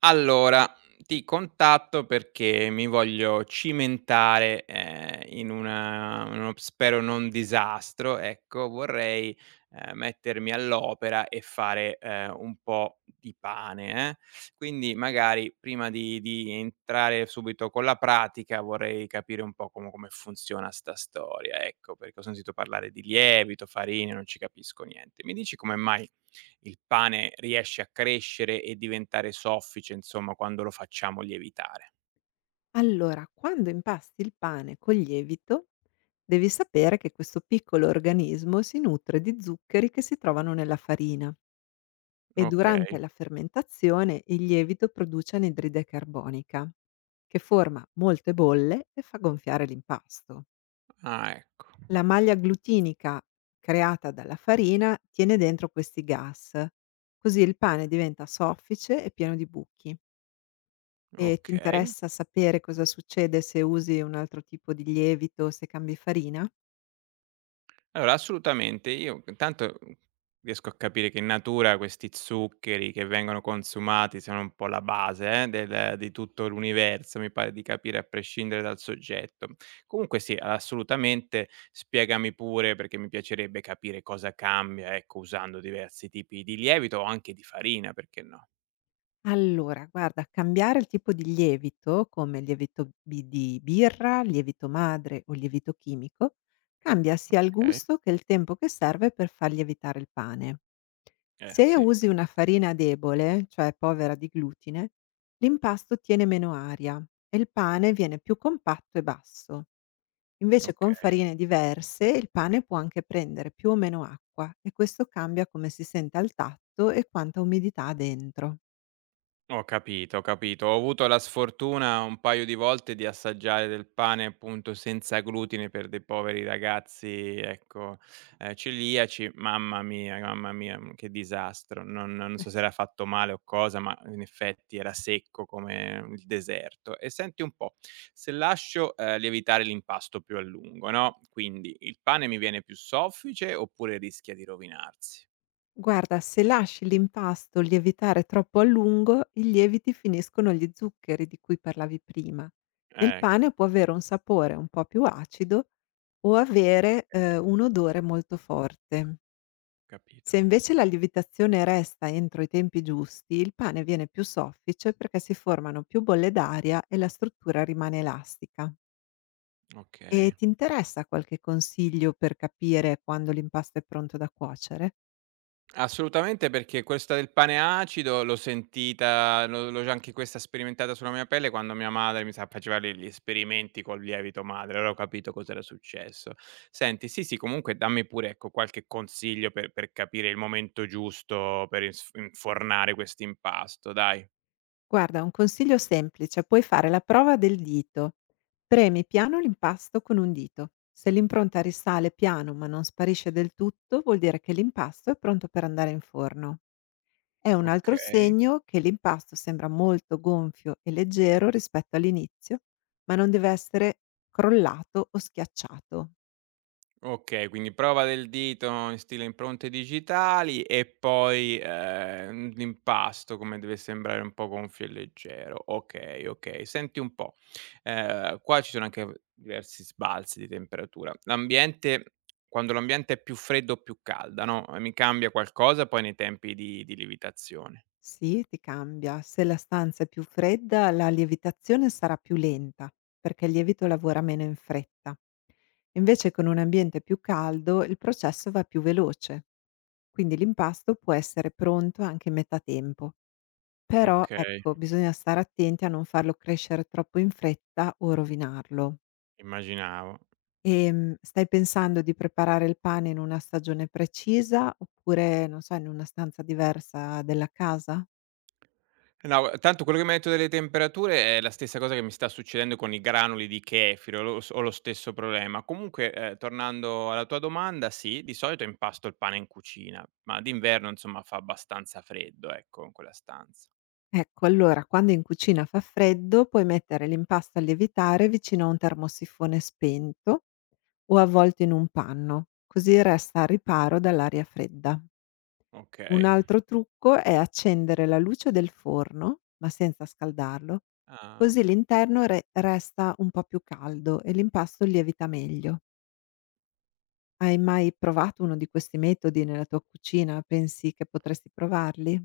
Allora, ti contatto perché mi voglio cimentare, in uno spero non disastro, ecco, vorrei, mettermi all'opera e fare, un po' di pane, eh. Quindi magari prima di entrare subito con la pratica vorrei capire un po' come funziona 'sta storia, ecco, perché ho sentito parlare di lievito, farine, non ci capisco niente. Mi dici come mai il pane riesce a crescere e diventare soffice, insomma, quando lo facciamo lievitare. Allora, quando impasti il pane col lievito, devi sapere che questo piccolo organismo si nutre di zuccheri che si trovano nella farina e durante Okay. la fermentazione il lievito produce anidride carbonica, che forma molte bolle e fa gonfiare l'impasto. Ah, ecco. La maglia glutinica creata dalla farina tiene dentro questi gas, così il pane diventa soffice e pieno di buchi. E ti Okay. interessa sapere cosa succede se usi un altro tipo di lievito, se cambi farina? Allora assolutamente, io intanto, riesco a capire che in natura questi zuccheri che vengono consumati sono un po' la base, del di tutto l'universo, mi pare di capire a prescindere dal soggetto. Comunque sì, assolutamente, spiegami pure, perché mi piacerebbe capire cosa cambia, ecco, usando diversi tipi di lievito o anche di farina, perché no? Allora, guarda, cambiare il tipo di lievito, come il lievito di birra, lievito madre o lievito chimico, cambia sia il Okay. gusto che il tempo che serve per far lievitare il pane. Se Sì, usi infa una farina debole, cioè povera di glutine, l'impasto tiene meno aria e il pane viene più compatto e basso. Invece con okay. farine diverse il pane può anche prendere più o meno acqua e questo cambia come si sente al tatto e quanta umidità ha dentro. Ho capito, ho capito. Ho avuto la sfortuna un paio di volte di assaggiare del pane, appunto, senza glutine per dei poveri ragazzi, ecco, celiaci. Mamma mia, che disastro. Non so se era fatto male o cosa, ma in effetti era secco come il deserto. E senti un po', se lascio, lievitare l'impasto più a lungo, no, quindi il pane mi viene più soffice oppure rischia di rovinarsi? Guarda, se lasci l'impasto lievitare troppo a lungo, i lieviti finiscono gli zuccheri di cui parlavi prima. Il Ecco, pane può avere un sapore un po' più acido o avere sì, un odore molto forte. capito. Se invece la lievitazione resta entro i tempi giusti, il pane viene più soffice perché si formano più bolle d'aria e la struttura rimane elastica. E Okay. ti interessa qualche consiglio per capire quando l'impasto è pronto da cuocere? Assolutamente, perché questa del pane acido l'ho sentita l'ho già anche questa sperimentata sulla mia pelle quando mia madre mi sa faceva le gli esperimenti col lievito madre, allora ho capito cos'era successo. Senti, sì, sì, comunque dammi pure, ecco, qualche consiglio per capire il momento giusto per ins infornare quest'impasto, dai. Guarda, un consiglio semplice, puoi fare la prova del dito. Premi piano l'impasto con un dito. Se l'impronta risale piano ma non sparisce del tutto, vuol dire che l'impasto è pronto per andare in forno. È un altro Okay. segno che l'impasto sembra molto gonfio e leggero rispetto all'inizio, ma non deve essere crollato o schiacciato. Okay, quindi prova del dito in stile impronte digitali e poi, l'impasto come deve sembrare un po' gonfio e leggero. Okay, okay. Senti un po', qua ci sono anche v diversi sbalzi di temperatura. L'ambiente quando l'ambiente è più freddo o più calda, no, mi cambia qualcosa poi nei tempi di lievitazione? Sì, ti cambia. Se la stanza è più fredda, la lievitazione sarà più lenta, perché il lievito lavora meno in fretta. Invece con un ambiente più caldo il processo va più veloce, quindi l'impasto può essere pronto anche in metà tempo. Però Okay, ecco, bisogna stare attenti a non farlo crescere troppo in fretta o rovinarlo. immaginavo. Stai pensando di preparare il pane in una stagione precisa oppure, non so, in una stanza diversa della casa? No, tanto quello che mi hai detto delle temperature è la stessa cosa che mi sta succedendo con i granuli di kefir, ho lo stesso problema. Comunque, tornando alla tua domanda, sì, di solito impasto il pane in cucina, ma d'inverno, insomma, fa abbastanza freddo, ecco, in quella stanza. Ecco, allora quando in cucina fa freddo puoi mettere l'impasto a lievitare vicino a un termosifone spento o avvolto in un panno, così resta a riparo dall'aria fredda. Un Okay. altro trucco è accendere la luce del forno, ma senza scaldarlo, Ah. così l'interno resta un po' più caldo e l'impasto lievita meglio. Hai mai provato uno di questi metodi nella tua cucina? Pensi che potresti provarli?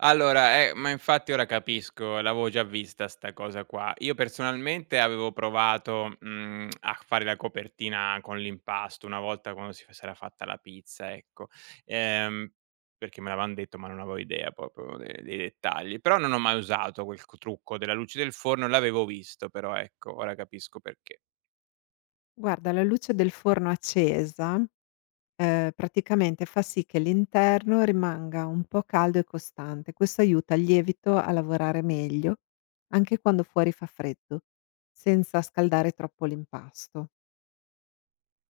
Allora, ma infatti ora capisco, l'avevo già vista 'sta cosa qua. Io personalmente avevo provato, a fare la copertina con l'impasto una volta quando si f s'era fatta la pizza, ecco. Ehm, Perché me l'avevan detto, ma non avevo idea proprio de dei dettagli. Però non ho mai usato quel c trucco della luce del forno, l'avevo visto però, ecco, ora capisco perché. Guarda, la luce del forno accesa, praticamente fa sì che l'interno rimanga un po' caldo e costante. Questo aiuta il lievito a lavorare meglio, anche quando fuori fa freddo, senza scaldare troppo l'impasto.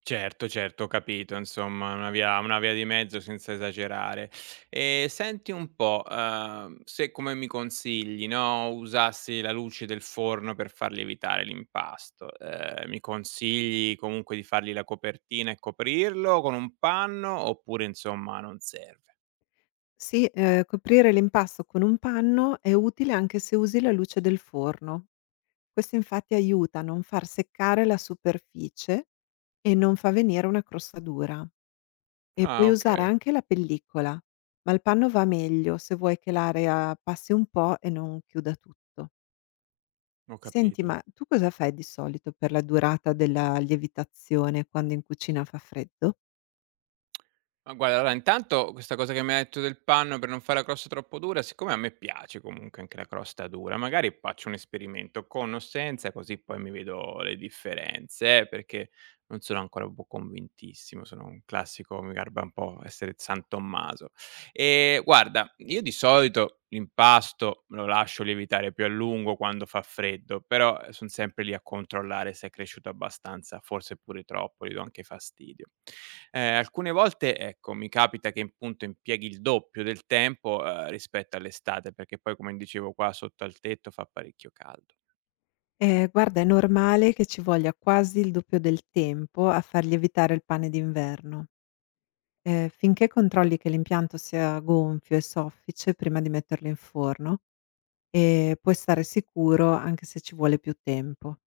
Certo, certo, ho capito, insomma, una via di mezzo senza esagerare. Senti un po', se come mi consigli, no, usassi la luce del forno per far lievitare l'impasto, mi consigli comunque di fargli la copertina e coprirlo con un panno oppure, insomma, non serve? Sì, coprire l'impasto con un panno è utile anche se usi la luce del forno. Questo infatti aiuta a non far seccare la superficie e non fa venire una crosta dura. E Ah, puoi usare okay, anche la pellicola, ma il panno va meglio se vuoi che l'area passi un po' e non chiuda tutto. ho Senti, capito. ma tu cosa fai di solito per la durata della lievitazione quando in cucina fa freddo? Ma guarda, allora intanto questa cosa che mi hai detto del panno per non fare la crosta troppo dura, siccome a me piace comunque anche la crosta dura, magari faccio un esperimento con o senza, così poi mi vedo le differenze, perché non sono ancora un po' convintissimo, sono un classico, mi garba un po' essere San Tommaso. E guarda, io di solito l'impasto lo lascio lievitare più a lungo quando fa freddo, però sono sempre lì a controllare se è cresciuto abbastanza, forse pure troppo, gli do anche fastidio. Alcune volte, ecco, mi capita che appunto impieghi il doppio del tempo, rispetto all'estate, perché poi come dicevo qua sotto al tetto fa parecchio caldo. Guarda, è normale che ci voglia quasi il doppio del tempo a far lievitare il pane d'inverno. Finché controlli che l'impianto sia gonfio e soffice prima di metterlo in forno e puoi stare sicuro anche se ci vuole più tempo.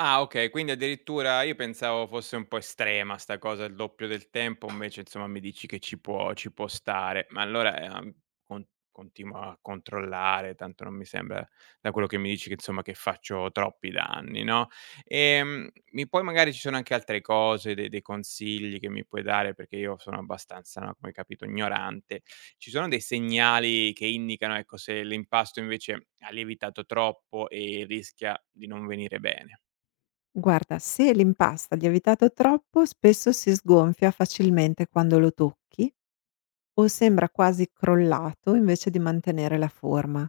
Ah, okay, quindi addirittura io pensavo fosse un po' estrema 'sta cosa, il doppio del tempo, invece insomma mi dici che ci può stare. Ma allora, continuo a controllare, tanto non mi sembra da quello che mi dici che insomma che faccio troppi danni, no. Mi puoi magari ci sono anche altre cose, de dei consigli che mi puoi dare, perché io sono abbastanza, no, come hai capito, ignorante. Ci sono dei segnali che indicano, ecco, se l'impasto invece ha lievitato troppo e rischia di non venire bene? Guarda, se l'impasto è lievitato troppo, spesso si sgonfia facilmente quando lo tocchi o sembra quasi crollato invece di mantenere la forma.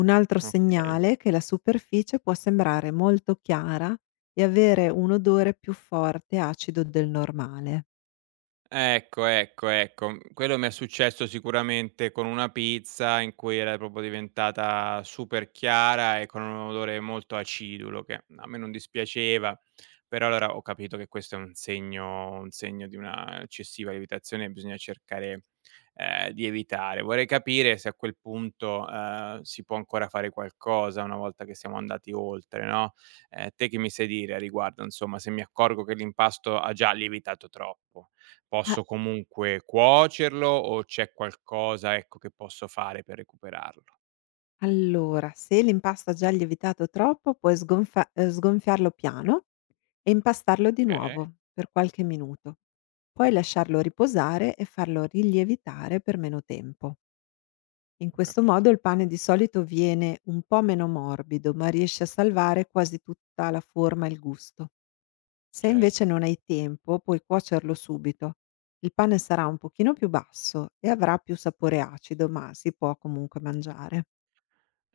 Un altro Okay. segnale è che la superficie può sembrare molto chiara e avere un odore più forte e acido del normale. Ecco, ecco, ecco. Mhmm, Quello mi è successo sicuramente con una pizza in cui era proprio diventata super chiara e con un odore molto acidulo che a me non dispiaceva, però allora ho capito che questo è un segno di una eccessiva lievitazione e bisogna cercare, di evitare. Vorrei capire se a quel punto, si può ancora fare qualcosa una volta che siamo andati oltre, no, te che mi sai dire a riguardo, insomma, se mi accorgo che l'impasto ha già lievitato troppo? Ah. Posso comunque cuocerlo o c'è qualcosa, ecco, che posso fare per recuperarlo? Allora, se l'impasto ha già lievitato troppo, puoi sgonfiarlo piano e impastarlo di Okay, nuovo per qualche minuto. Poi lasciarlo riposare e farlo rilievitare per meno tempo. In ho questo modo capito, il pane di solito viene un po' meno morbido, ma riesce a salvare quasi tutta la forma e il gusto. Se invece certo. non hai tempo, puoi cuocerlo subito. Il pane sarà un pochino più basso e avrà più sapore acido, ma si può comunque mangiare.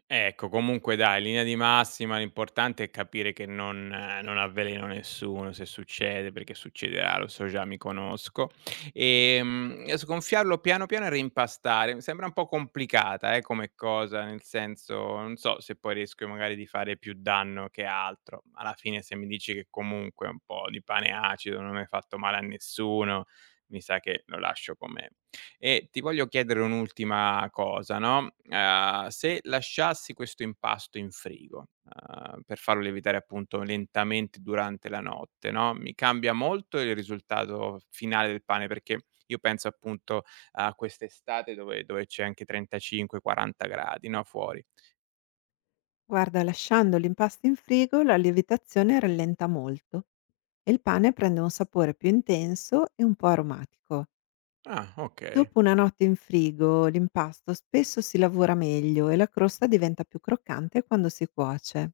Ecco, comunque dai, linea di massima l'importante è capire che non avveleno nessuno, se succede, perché succederà, lo so già, mi conosco. E sgonfiarlo piano piano e reimpastare. Mi sembra un po' complicata, come cosa, nel senso, non so se poi rischio magari di fare più danno che altro. Alla fine se mi dici che comunque un po' di pane acido non mi hai fatto male a nessuno, mi sa che lo lascio com'è. E ti voglio chiedere un'ultima cosa, no, se lasciassi questo impasto in frigo, per farlo lievitare appunto lentamente durante la notte, no, mi cambia molto il risultato finale del pane, perché io penso appunto a quest'estate dove c'è anche 35, 40 gradi, no, fuori. Guarda, lasciando l'impasto in frigo, la lievitazione rallenta molto e il pane prende un sapore più intenso e un po' aromatico. Ah, okay. Dopo una notte in frigo, l'impasto spesso si lavora meglio e la crosta diventa più croccante quando si cuoce.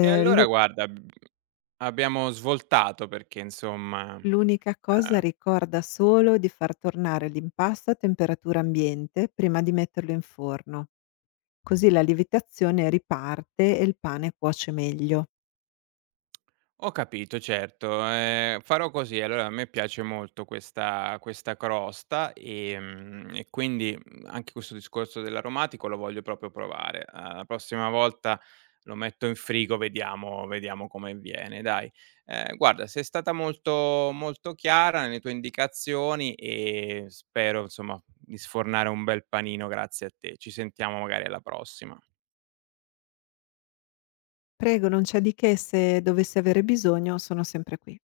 E allora l'u- guarda, abbiamo svoltato perché insomma, ehm L'unica cosa ricorda solo di far tornare l'impasto a temperatura ambiente prima di metterlo in forno, così la lievitazione riparte e il pane cuoce meglio. Ho capito, certo. Farò così. Allora a me piace molto questa crosta, e quindi, anche questo discorso dell'aromatico lo voglio proprio provare. La prossima volta lo metto in frigo, vediamo vediamo come viene, dai. Guarda, sei stata molto molto chiara nelle tue indicazioni e spero, insomma, di sfornare un bel panino grazie a te. Ci sentiamo magari alla prossima. Prego, non c'è di che, se dovessi avere bisogno sono sempre qui.